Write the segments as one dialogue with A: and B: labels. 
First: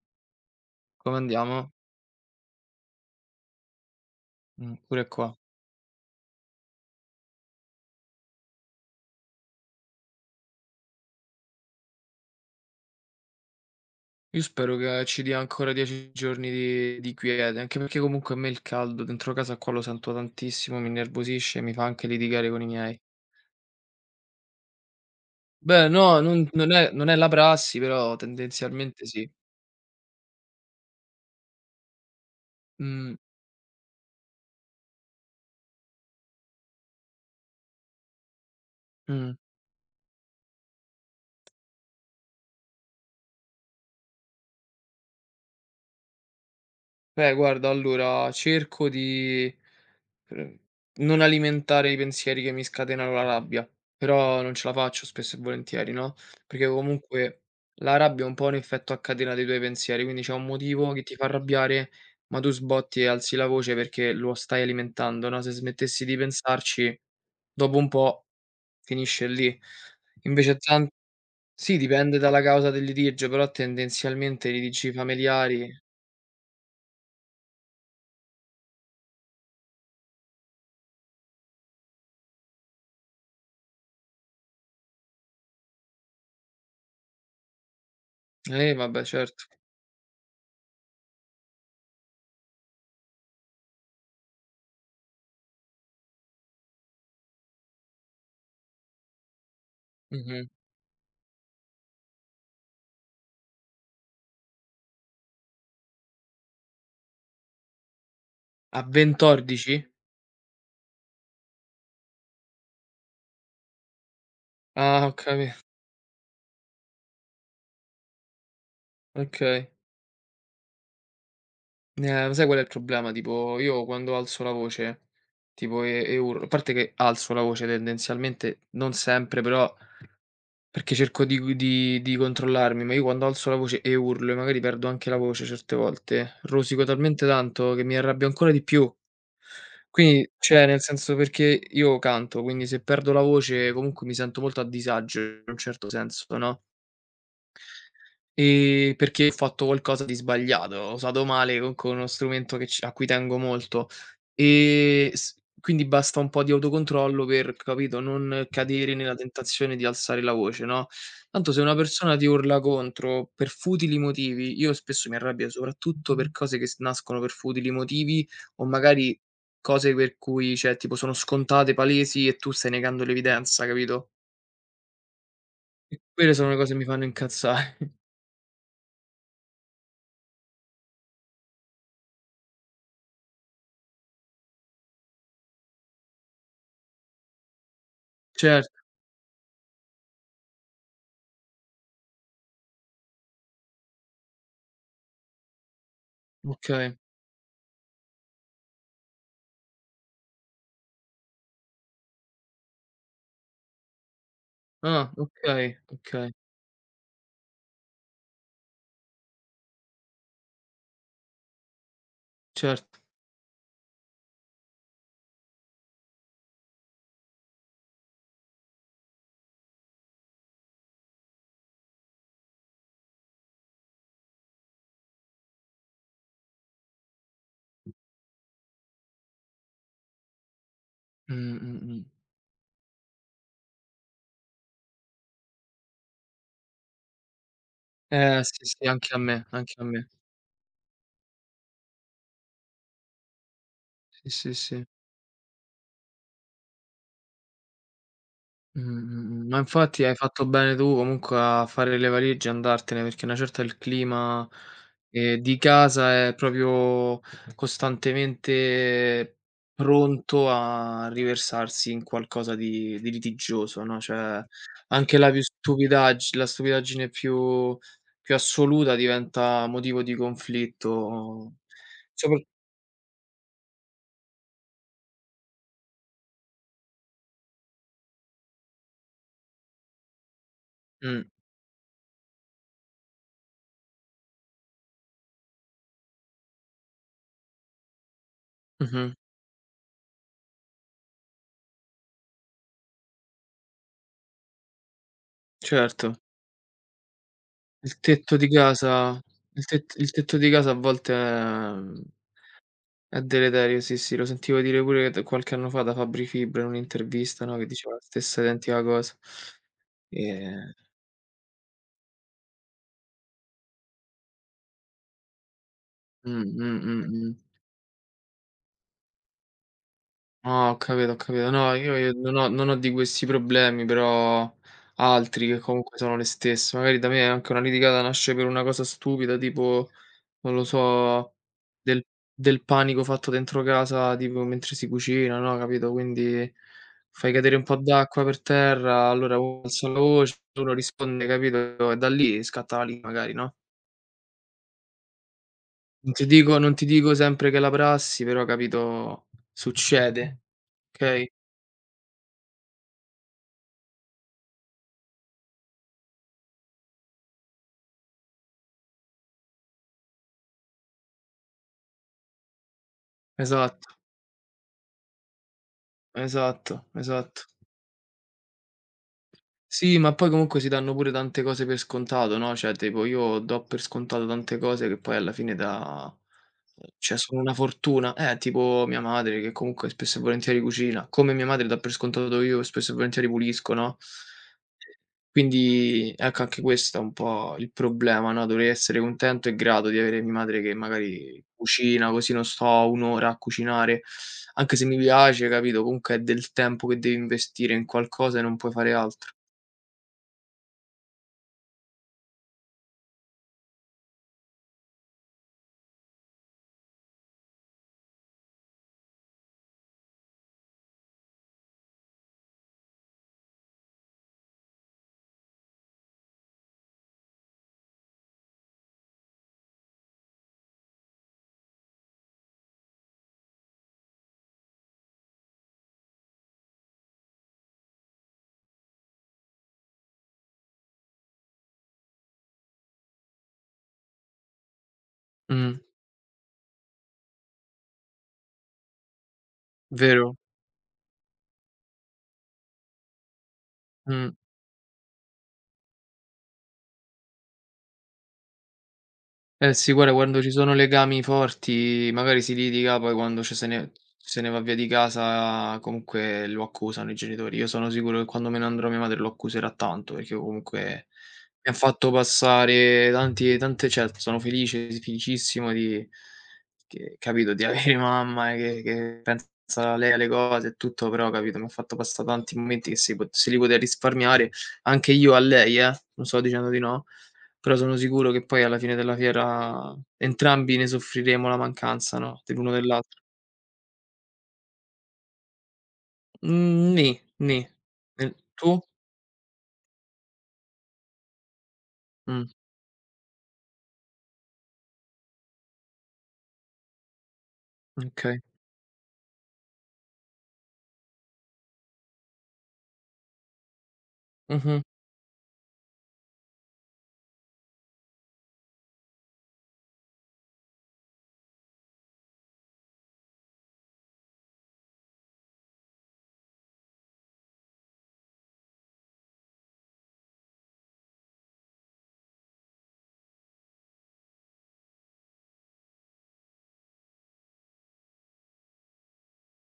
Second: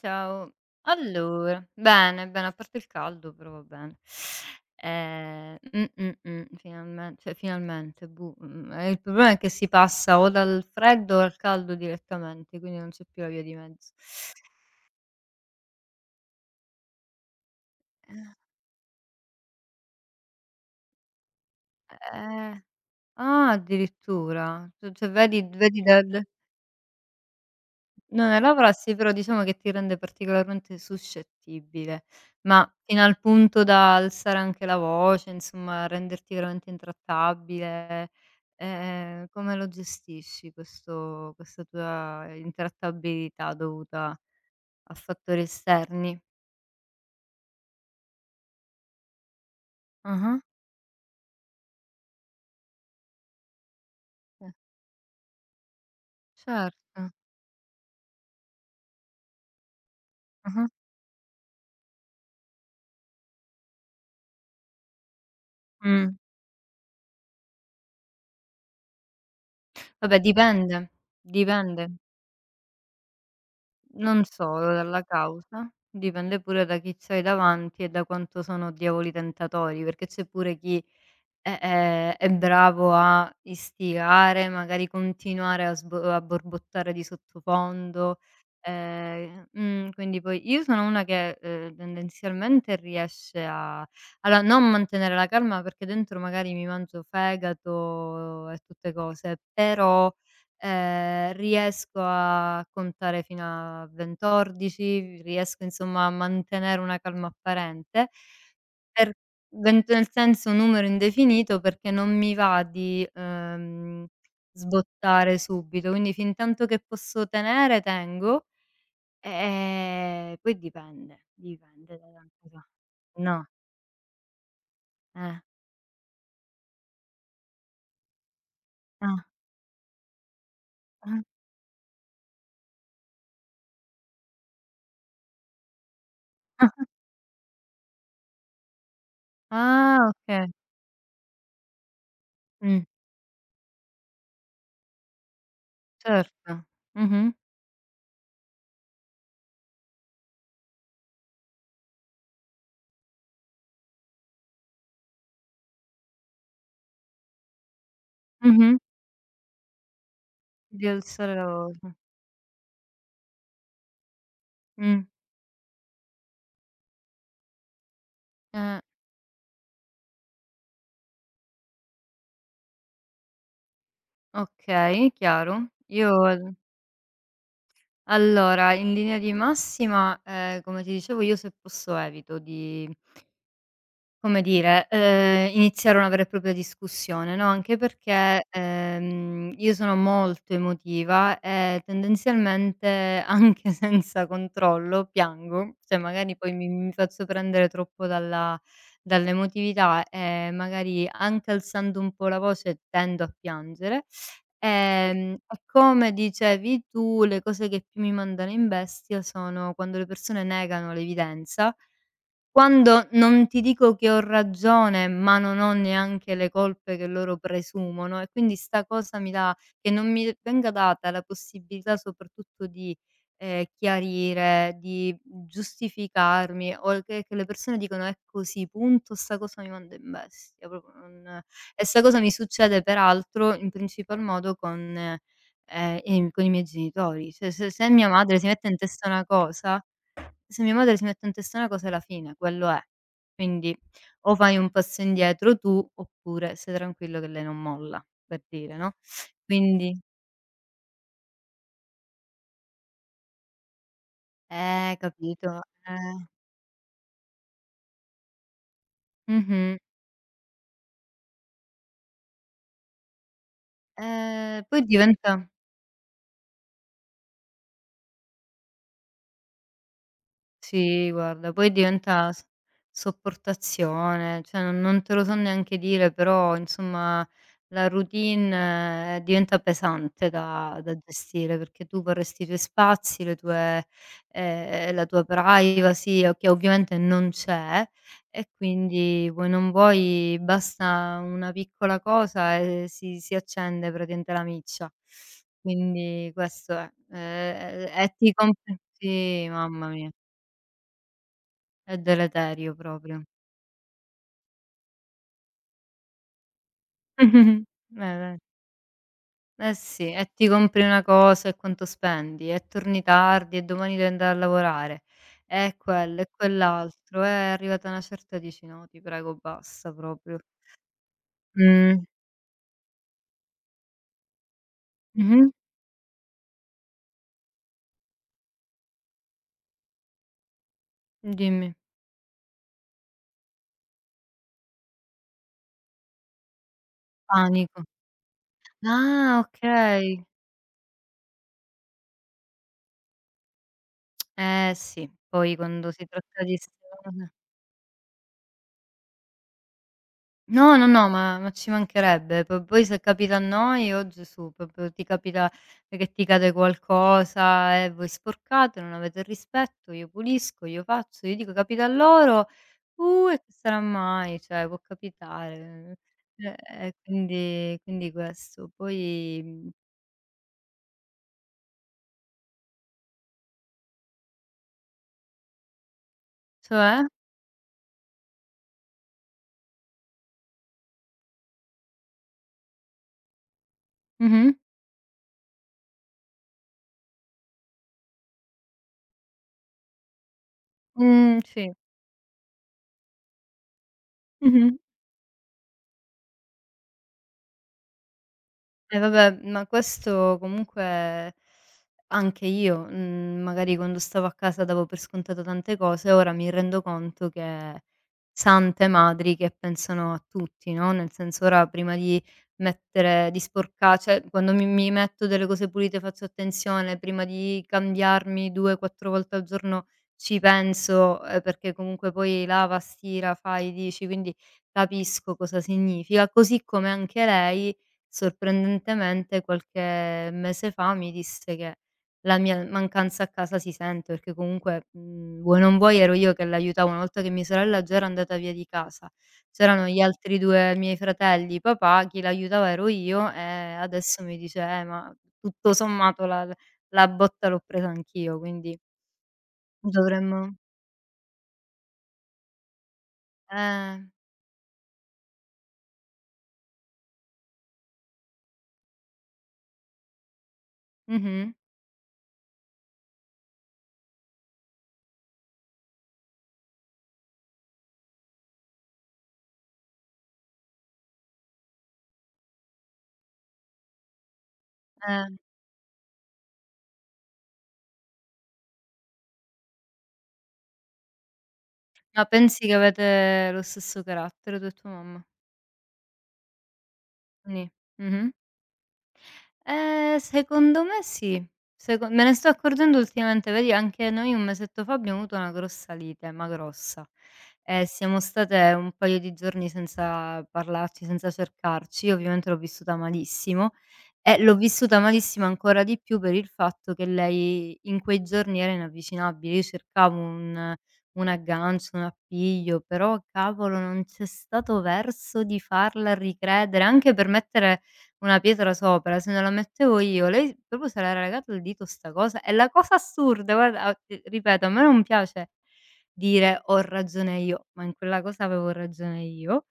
A: Ciao.
B: Come
A: Allora,
B: andiamo?
A: bene, bene, a parte il caldo però va bene.
B: Pure qua.
A: Finalmente, il problema è che si passa o dal freddo o al caldo direttamente, quindi non c'è più la via di mezzo.
B: Io spero che ci dia ancora 10 giorni di quiete, anche perché comunque a me il caldo dentro casa qua lo sento tantissimo, mi innervosisce e mi fa anche litigare
A: Eh.
B: con i miei.
A: Ah, addirittura. Tu cioè vedi
B: Beh no,
A: dal...
B: non è la prassi, però
A: Non è l'avrà sì,
B: tendenzialmente
A: però
B: sì.
A: diciamo che ti rende particolarmente suscettibile, ma fino
B: Mh,
A: al punto da alzare anche la voce, insomma renderti veramente intrattabile,
B: mh.
A: come lo gestisci questo questa tua intrattabilità dovuta a fattori esterni?
B: Beh guarda allora cerco di
A: Ah-ah,
B: Ehm, non alimentare i pensieri che mi scatenano la rabbia, però
A: eh,
B: non ce la faccio spesso e volentieri, no, perché
A: certo.
B: comunque la rabbia è un po' un effetto a catena dei tuoi pensieri, quindi c'è un
A: Ah-ah.
B: motivo che ti fa arrabbiare, ma tu sbotti e alzi la voce perché lo stai alimentando, no, se smettessi di
A: Mh.
B: pensarci, dopo un po' finisce lì.
A: Vabbè
B: Invece tan
A: dipende,
B: sì,
A: dipende.
B: dipende dalla causa del litigio, però
A: Non
B: tendenzialmente i
A: solo
B: litigi
A: dalla causa,
B: familiari
A: dipende pure da chi c'hai davanti e da quanto sono diavoli tentatori, perché c'è pure chi è bravo a istigare, magari continuare a sbo a borbottare di sottofondo,
B: vabbè, certo.
A: quindi poi io sono una che, tendenzialmente riesce a... allora non mantenere la calma perché dentro magari mi mangio fegato e tutte cose, però,
B: Mh-mh.
A: riesco a contare fino a 20, 11, riesco insomma a mantenere una calma apparente
B: A
A: per...
B: 20 ordici?
A: Vent nel senso numero indefinito perché non mi va di,
B: Ah, ho
A: sbottare
B: capi
A: subito, quindi fintanto che posso tenere tengo,
B: okay.
A: e poi dipende, dipende da
B: Sai
A: tante
B: qual è il
A: co...
B: problema?
A: No,
B: Tipo io quando alzo la voce,
A: eh,
B: tipo e urlo, a parte che alzo la voce tendenzialmente, non
A: ah,
B: sempre però, perché cerco di gu di controllarmi, ma io quando alzo la voce e urlo e magari perdo anche la voce certe volte,
A: ah,
B: rosico talmente tanto che mi arrabbio ancora di più.
A: ah,
B: Quindi
A: okay,
B: cioè nel senso perché io canto, quindi se
A: mh,
B: perdo la voce comunque mi sento molto a disagio in un certo senso, no?
A: certo. Mh-mh,
B: Perché ho fatto qualcosa di sbagliato, ho usato male co con uno strumento che c a cui tengo molto. S quindi basta un po' di autocontrollo per, capito, non
A: mh-mh,
B: cadere nella tentazione di alzare la voce, no,
A: di alzare la
B: tanto se una
A: voce.
B: persona ti urla contro per futili motivi io
A: Mh,
B: spesso mi arrabbio soprattutto per cose che s nascono per futili motivi o
A: eh,
B: magari cose per cui cioè, tipo sono scontate, palesi e tu stai negando l'evidenza, capito?
A: okay, chiaro.
B: E quelle sono
A: Io...
B: le cose che mi fanno incazzare.
A: Allora, in linea di massima, come ti dicevo io se posso evito di, come dire, iniziare una vera e propria discussione, no, anche perché,
B: Certo,
A: io sono molto emotiva e tendenzialmente anche senza controllo piango, cioè magari poi mi
B: okay.
A: faccio prendere troppo dalla dall'emotività e magari anche alzando un po' la voce tendo a piangere.
B: Ah,
A: E
B: okay,
A: come
B: okay,
A: dicevi tu, le cose che più mi mandano in bestia sono quando le persone negano l'evidenza,
B: certo.
A: quando non ti dico che ho ragione, ma non ho neanche le colpe che loro presumono e quindi sta cosa mi dà che non mi venga data la possibilità soprattutto di, chiarire, di giustificarmi o che le persone dicono: "È così, punto." Sta cosa mi manda in bestia, proprio
B: Mh,
A: non...
B: mh,
A: e sta
B: mh.
A: cosa mi succede peraltro in principal modo con, i con i miei genitori. Cioè se mia madre si
B: Sì,
A: mette in
B: sì,
A: testa
B: anche a
A: una
B: me, anche
A: cosa,
B: a me.
A: se mia madre si mette in testa una cosa è la fine, quello è. Quindi
B: Sì,
A: o
B: sì,
A: fai un
B: sì.
A: passo indietro tu, oppure stai tranquillo che lei non molla, per dire, no,
B: Ma
A: quindi
B: infatti hai fatto bene tu comunque a fare le valigie e andartene, perché una certa il clima, di
A: capito,
B: casa
A: eh.
B: è proprio costantemente
A: Mh-mh.
B: pronto a riversarsi in qualcosa di litigioso, no, cioè
A: Poi
B: anche la
A: diventa...
B: più stupidagg la stupidaggine più assoluta diventa motivo di
A: Sì, guarda,
B: conflitto.
A: poi diventa
B: sopra
A: s sopportazione, cioè non te lo so neanche dire, però insomma la routine diventa pesante da
B: mh,
A: gestire, perché tu vorresti i tuoi spazi, le tue la tua privacy, o che ovviamente non c'è, e
B: mh-mh,
A: quindi vuoi non vuoi basta una piccola cosa e si accende praticamente la miccia.
B: certo.
A: Quindi questo è.
B: Il
A: E ti
B: tetto di
A: comp
B: casa
A: Sì,
B: il
A: mamma
B: tet il
A: mia.
B: tetto di casa a volte,
A: È deleterio
B: è
A: proprio.
B: deleterio, sì, sì, lo sentivo dire pure d qualche anno fa da Fabri Fibra in un'intervista, no, che diceva la
A: Eh, eh.
B: stessa identica cosa.
A: Eh sì, e ti
B: Ehm
A: compri una cosa e quanto spendi, e torni tardi, e domani devi andare a lavorare, e quello e
B: mh,
A: quell'altro, è
B: mh.
A: arrivata una certa dici: "No, ti prego basta proprio".
B: Ah, ho capito, ho capito. No, io
A: Mh.
B: io non ho di questi problemi, però altri
A: Mh-mh.
B: che comunque sono le stesse. Magari da me anche una litigata nasce per una cosa stupida, tipo, non lo so,
A: Dimmi.
B: del del panico fatto dentro casa, tipo mentre si cucina, no, capito, quindi fai cadere un po'
A: Panico.
B: d'acqua per terra, allora
A: Ah,
B: uno alza la
A: okay.
B: voce, uno risponde, capito, e da lì scatta la lite magari, no.
A: Eh sì, poi quando si
B: Non ti
A: tratta di...
B: dico non ti dico sempre che è la prassi, però capito, succede,
A: No, no, no,
B: okay?
A: ma ci mancherebbe. P poi se capita a noi, oh Gesù, proprio ti capita che ti cade qualcosa e voi sporcate, non avete rispetto, io pulisco, io faccio, io dico capita a loro: e che sarà
B: Esatto.
A: mai?" Cioè può capitare. Eh,
B: Esatto,
A: e
B: esatto.
A: quindi questo. Poi mhmm,
B: Sì, ma poi comunque si danno pure tante cose per scontato, no, cioè tipo io do per scontato tante cose che poi alla fine da
A: cioè?
B: cioè sono una fortuna. Tipo mia madre che comunque spesso e volentieri cucina, come mia madre dà per scontato io spesso e volentieri pulisco, no?
A: Mh-mh.
B: Quindi ecco anche questo è un po' il problema, no, dovrei essere contento e grato di avere mia madre che magari
A: Sì.
B: cucina, così non sto 1 ora a cucinare. Anche
A: Mh-mh.
B: se mi piace, capito, comunque è del tempo che devi investire in qualcosa e non puoi fare
A: Eh
B: altro.
A: vabbè, ma questo comunque anche io, magari quando stavo a casa davo per scontato tante cose, ora mi rendo conto che sante madri che pensano a tutti, no, nel senso ora prima di mettere di sporca cioè quando mi metto delle cose pulite faccio attenzione, prima di cambiarmi 2, 4 volte al giorno ci penso, perché comunque poi lava, stira, fai, dici, quindi capisco cosa significa, così come anche lei... Sorprendentemente qualche mese fa mi disse che la mia mancanza a casa si sente, perché comunque, vuoi non
B: Mh,
A: vuoi ero io che l'aiutavo, una volta che mia sorella già era andata via di casa, c'erano gli
B: vero.
A: altri 2 miei fratelli, papà, chi l'aiutava ero io, e adesso
B: Mh.
A: mi dice: ma tutto sommato la botta l'ho presa anch'io, quindi
B: Eh sì, guarda quando
A: dovremmo..."
B: ci sono legami forti magari si litiga, poi quando ci se ne
A: eh,
B: se ne va via di casa comunque lo accusano i genitori. Io sono sicuro che quando me ne andrò mia madre lo accuserà tanto, perché comunque
A: mh-mh,
B: mi ha fatto passare tanti tante cioè sono felice, felicissimo di avere mamma e che pensa lei alle cose e tutto, però capito, mi ha fatto passa tanti momenti che si pot se li poteva risparmiare, anche
A: eh.
B: io a lei non sto dicendo di no. Però sono sicuro che poi alla fine della fiera entrambi ne soffriremo la mancanza,
A: Ma
B: no,
A: pensi
B: dell'uno
A: che
B: dell'altro.
A: avete lo stesso carattere tu e tua mamma?
B: Mhmm, nì, nì.
A: Nì,
B: E
A: mh-mh.
B: tu?
A: Secondo me sì. Seco me ne
B: Mh,
A: sto accorgendo ultimamente, vedi anche noi un mesetto fa abbiamo avuto una grossa lite, ma grossa. E siamo
B: okay.
A: state un paio di giorni senza parlarci, senza cercarci. Io ovviamente l'ho vissuta malissimo e l'ho
B: Mh-mh.
A: vissuta malissimo ancora di più per il fatto che lei in quei giorni era inavvicinabile. Io cercavo un aggancio, un appiglio, però cavolo non c'è stato verso di farla ricredere, anche per mettere una pietra sopra, se non la mettevo io, lei proprio se l'era legato il dito 'sta cosa e la cosa assurda guarda, a ti ripeto, a me non piace dire: "Ho ragione io", ma in quella cosa avevo ragione io,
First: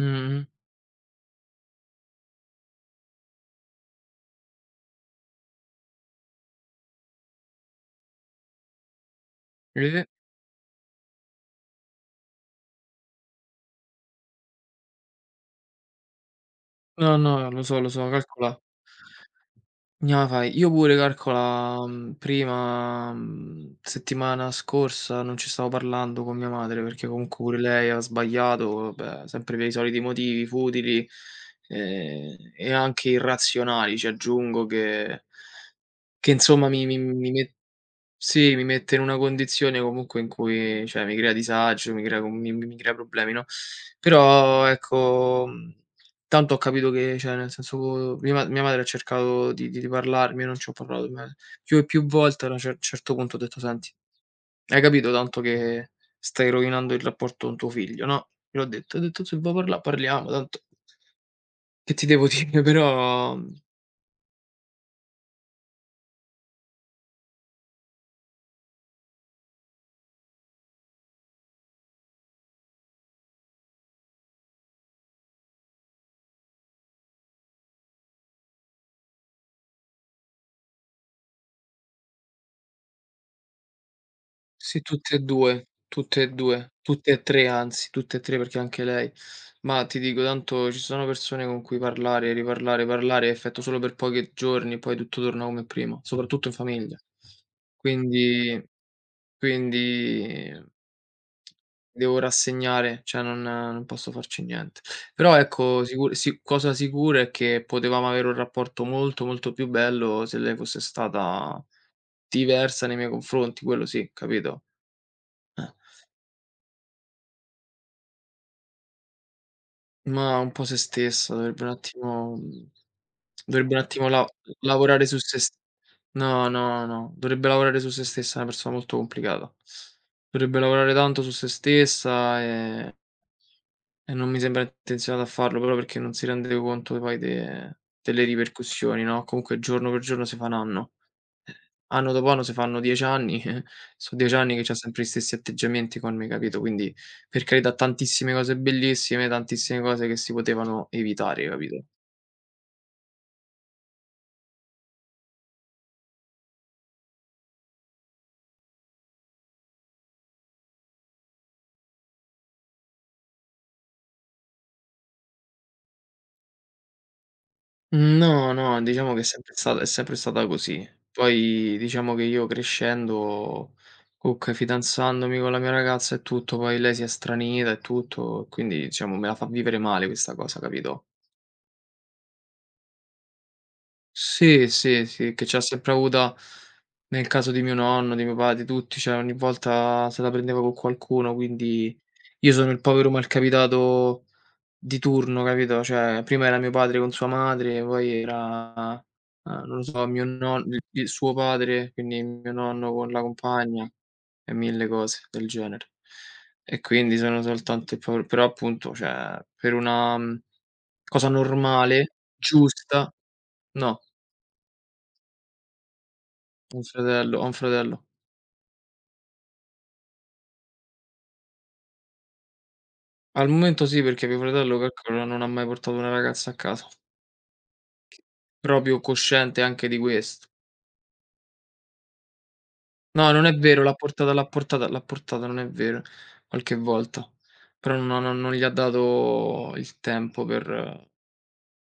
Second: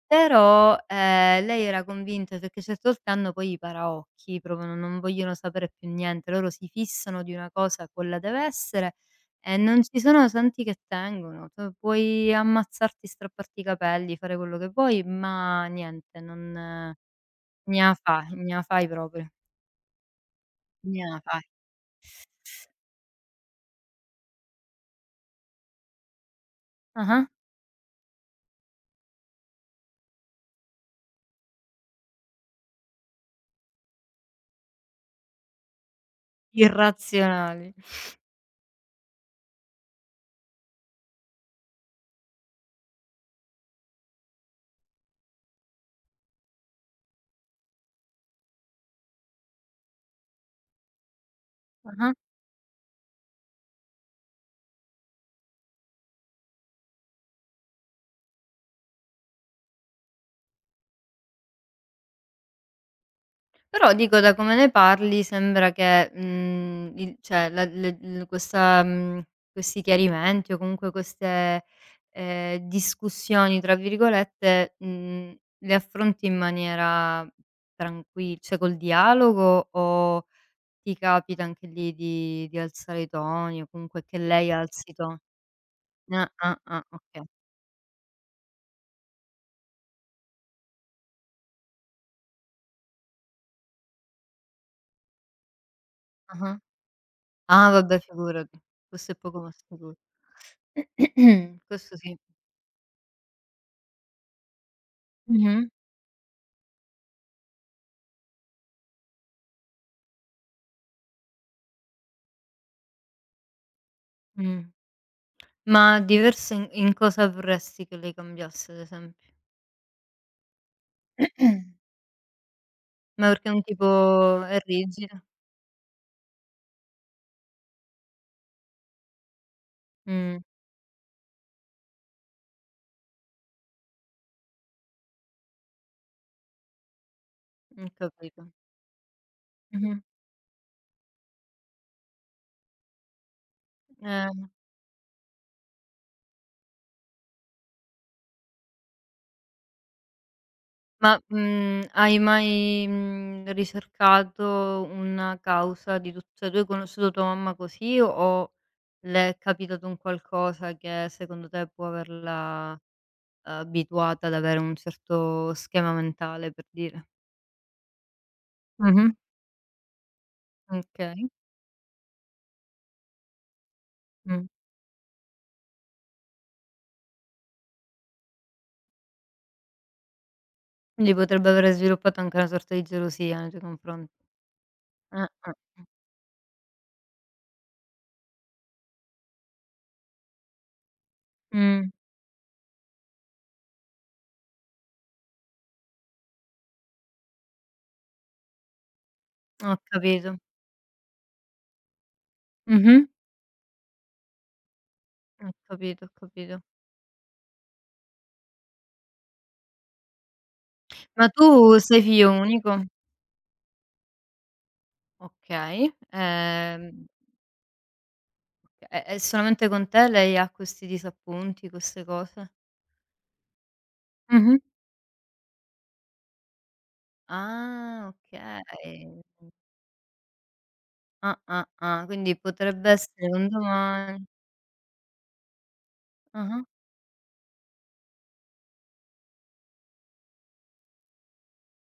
B: Mh-mh.
A: però, lei era convinta perché certe volte hanno poi i paraocchi, proprio non vogliono sapere più niente, loro si fissano di una cosa, quella dev'essere e non ci
B: Ri
A: sono santi che tengono. Tu puoi ammazzarti, strapparti i capelli, fare quello che vuoi, ma niente, non...
B: no, no, lo
A: Gna
B: so,
A: fai,
B: calcola
A: gna fai proprio,
B: no, fai io pure
A: gna fai.
B: calcola, prima, settimana scorsa non ci stavo parlando con mia madre, perché
A: Ah-ah.
B: comunque pure lei ha sbagliato, vabbè, sempre per i soliti motivi futili, e anche irrazionali, ci aggiungo che insomma mi mi mi met
A: Irrazionali.
B: sì, mi mette in una condizione comunque in cui cioè mi crea disagio, mi crea con mi mi crea problemi, no, però ecco, tanto ho capito che cioè nel senso mia madre ha cercato di parlarmi, io non ci ho parlato, ma più e più
A: Ah-ah.
B: volte a una certo punto ho detto: "Senti, hai capito tanto che stai rovinando il rapporto con tuo figlio, no?" Gliel'ho detto, ho detto: "Se vuoi parlà parliamo, tanto che ti devo dire?" Però, mhmm
A: Però dico da come ne parli sembra che, mhmm, il cioè la le l questa questi chiarimenti o comunque queste, "discussioni" tra virgolette, le affronti in maniera tranquill cioè col dialogo o ti capita anche lì di alzare i toni o comunque che lei
B: Sì,
A: alzi i
B: tutte
A: toni?
B: e 2, tutte e
A: Ah, ah,
B: 2,
A: ah,
B: tutte e
A: okay.
B: 3 anzi, tutte e 3 perché anche lei, ma ti dico tanto ci sono persone con cui parlare, riparlare, parlare è effetto solo per pochi giorni, poi tutto torna come prima, soprattutto in
A: Ah-ah.
B: famiglia.
A: Ah vabbè figurati,
B: Quindi
A: questo è poco ma sicuro.
B: quindi
A: Questo sì.
B: devo rassegnare, cioè non posso farci niente. Però
A: Mh-mh,
B: ecco, sicur si cosa sicura è che potevamo avere un rapporto molto, molto più bello se lei fosse stata diversa nei miei confronti, quello sì, capito?
A: mh.
B: Eh.
A: Ma diversa in cosa vorresti che lei cambiasse ad esempio?
B: Ma un po' sé stessa, dovrebbe un attimo
A: Ma perché è un
B: dovrebbe un attimo la
A: tipo è
B: lavorare su
A: rigida?
B: sé s no, no, no, dovrebbe lavorare su sé stessa, è una persona molto complicata.
A: Mh,
B: Dovrebbe lavorare tanto su sé stessa, e non mi sembra intenzionata a farlo, proprio perché non si rende conto poi de
A: ho
B: delle
A: capito.
B: ripercussioni, no, comunque giorno
A: Mh-mh.
B: per giorno si faranno. Anno dopo anno si fanno 10 anni, so'
A: Eh,
B: 10 anni che c'ha sempre gli stessi atteggiamenti con me, capito, quindi per carità tantissime cose bellissime, tantissime cose che si potevano
A: ma,
B: evitare, capito?
A: hai mai, ricercato una causa di tut cioè tu hai conosciuto tua mamma così o le è capitato un qualcosa che secondo te può averla abituata ad avere un certo schema mentale, per dire.
B: No, no,
A: Mh-mh.
B: diciamo che è sempre stata così.
A: Okay.
B: Poi diciamo che io crescendo,
A: Mh.
B: comunque fidanzandomi con la mia ragazza e tutto, poi lei si è stranita e tutto, quindi diciamo me la fa vivere male questa cosa, capito?
A: Quindi potrebbe avere sviluppato anche una sorta di gelosia nei tuoi confronti.
B: Sì, sì, sì, che c'ha
A: Eh-eh.
B: sempre avuta nel caso di mio nonno, di mio pa di tutti, cioè ogni volta se la prendeva con qualcuno,
A: Mh,
B: quindi io sono il povero malcapitato di turno, capito, cioè prima era mio padre con sua madre, poi era,
A: ho
B: non lo so, mio
A: capito.
B: non il il suo padre, quindi mio nonno
A: Mh-mh.
B: con la compagna e mille cose del
A: Ho
B: genere.
A: capito, ho capito.
B: E quindi sono soltanto il povero però appunto, cioè per una,
A: Ma
B: cosa
A: tu sei
B: normale,
A: figlio unico?
B: giusta no.
A: Okay.
B: Un fratello ho un fratello.
A: È solamente con te lei ha questi disappunti, queste cose?
B: Al momento sì, perché mio
A: Mh-mh.
B: fratello calcola non ha mai portato una ragazza a casa.
A: Ah,
B: Proprio
A: okay.
B: cosciente anche di questo.
A: Ah, ah, ah. Quindi potrebbe essere
B: No, non
A: un
B: è vero, l'ha
A: domani
B: portata l'ha portata l'ha portata, non è vero,
A: ah-ah.
B: qualche volta, però non gli ha dato il tempo per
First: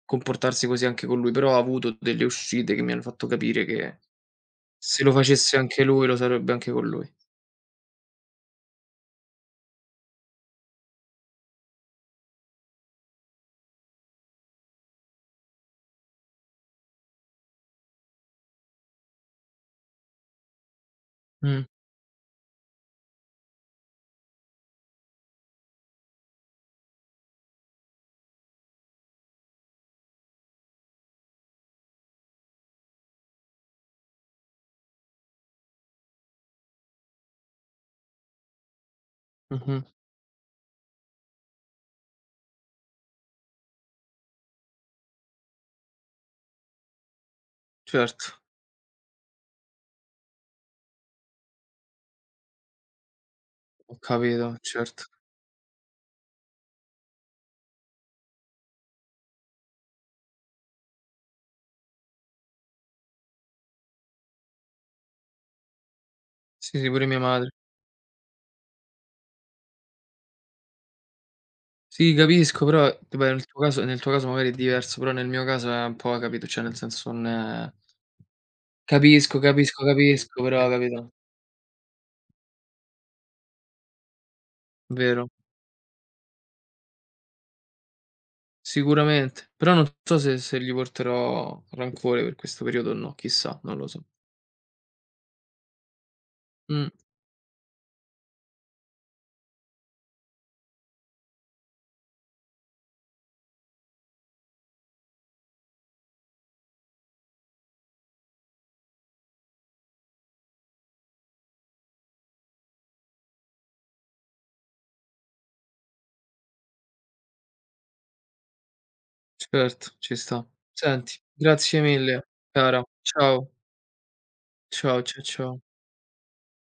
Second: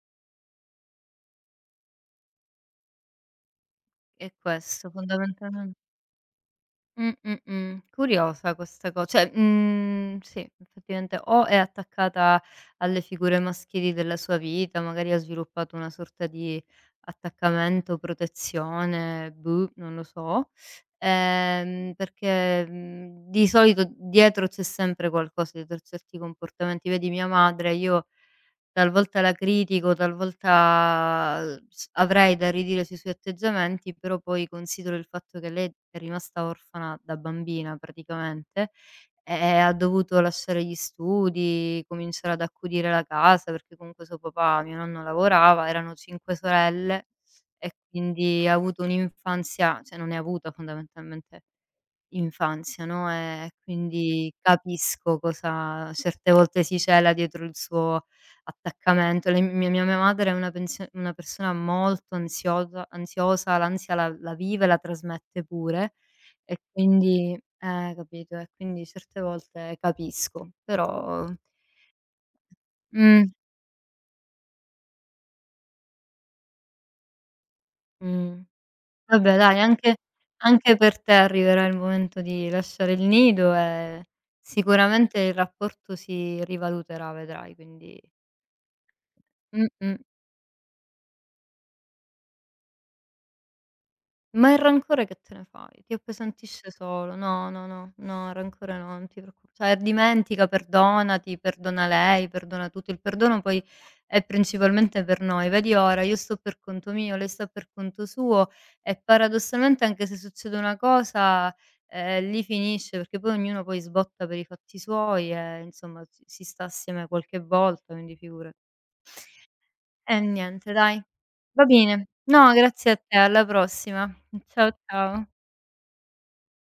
B: comportarsi così anche con lui, però ha avuto delle uscite che mi hanno fatto capire che
A: È questo
B: se lo facesse
A: fondamentalmen
B: anche lui, lo sarebbe anche con lui.
A: mh. Curiosa questa co cioè, sì, effettivamente o è attaccata alle figure maschili della sua vita, magari ha sviluppato una sorta di attaccamento, protezione, boh, non lo so,
B: Mh,
A: perché, di solito dietro c'è sempre qualcosa, dietro certi comportamenti. Vedi mia madre, io... Talvolta la critico, talvolta, s avrei da ridire sui suoi atteggiamenti, però poi considero il fatto che lei è rimasta orfana da bambina praticamente, e ha
B: mh-mh,
A: dovuto lasciare gli studi, cominciare ad accudire la casa, perché comunque suo papà, mio nonno lavorava, erano 5 sorelle e
B: certo,
A: quindi ha avuto un'infanzia cioè non ne ha avuta fondamentalmente, infanzia, no, e
B: ho
A: quindi
B: capito, certo.
A: capisco cosa certe volte si cela dietro il suo attaccamento. Lei mia madre è una pensio una persona molto ansiosa, l'ansia la vive, la trasmette pure e
B: Sì, sì, pure mia
A: quindi
B: madre.
A: capito, e quindi certe volte capisco, però
B: Sì, capisco, però vabbè
A: mh,
B: nel tuo caso magari è diverso, però nel mio caso è un po' capito, cioè nel senso non è-
A: mh. Vabbè
B: capisco,
A: dai,
B: capisco,
A: anche
B: capisco, però
A: anche per
B: capito
A: te arriverà il momento di lasciare il nido e sicuramente
B: vero,
A: il rapporto si rivaluterà, vedrai, quindi
B: sicuramente. Però non
A: mh-mh.
B: so se gli porterò rancore per questo periodo o no, chissà, non lo so.
A: Ma il rancore che te ne fai? Ti appesantisce
B: Mh,
A: solo. No, no, no, no, il rancore no, non ti preoccu cioè dimentica, perdonati, perdona lei, perdona tutto. Il perdono poi è principalmente per noi. Vedi ora, io sto per conto mio, lei sta per conto suo e paradossalmente anche se succede una cosa, lì finisce, perché poi ognuno poi sbotta per i fatti suoi e insomma si sta assieme qualche volta, quindi figurati.
B: certo,
A: E
B: ci sta.
A: niente dai.
B: Senti,
A: Va
B: grazie
A: bene.
B: mille
A: No,
B: cara.
A: grazie a te, alla
B: Ciao,
A: prossima. Ciao,
B: ciao, ciao, cia
A: ciao.
B: ciao.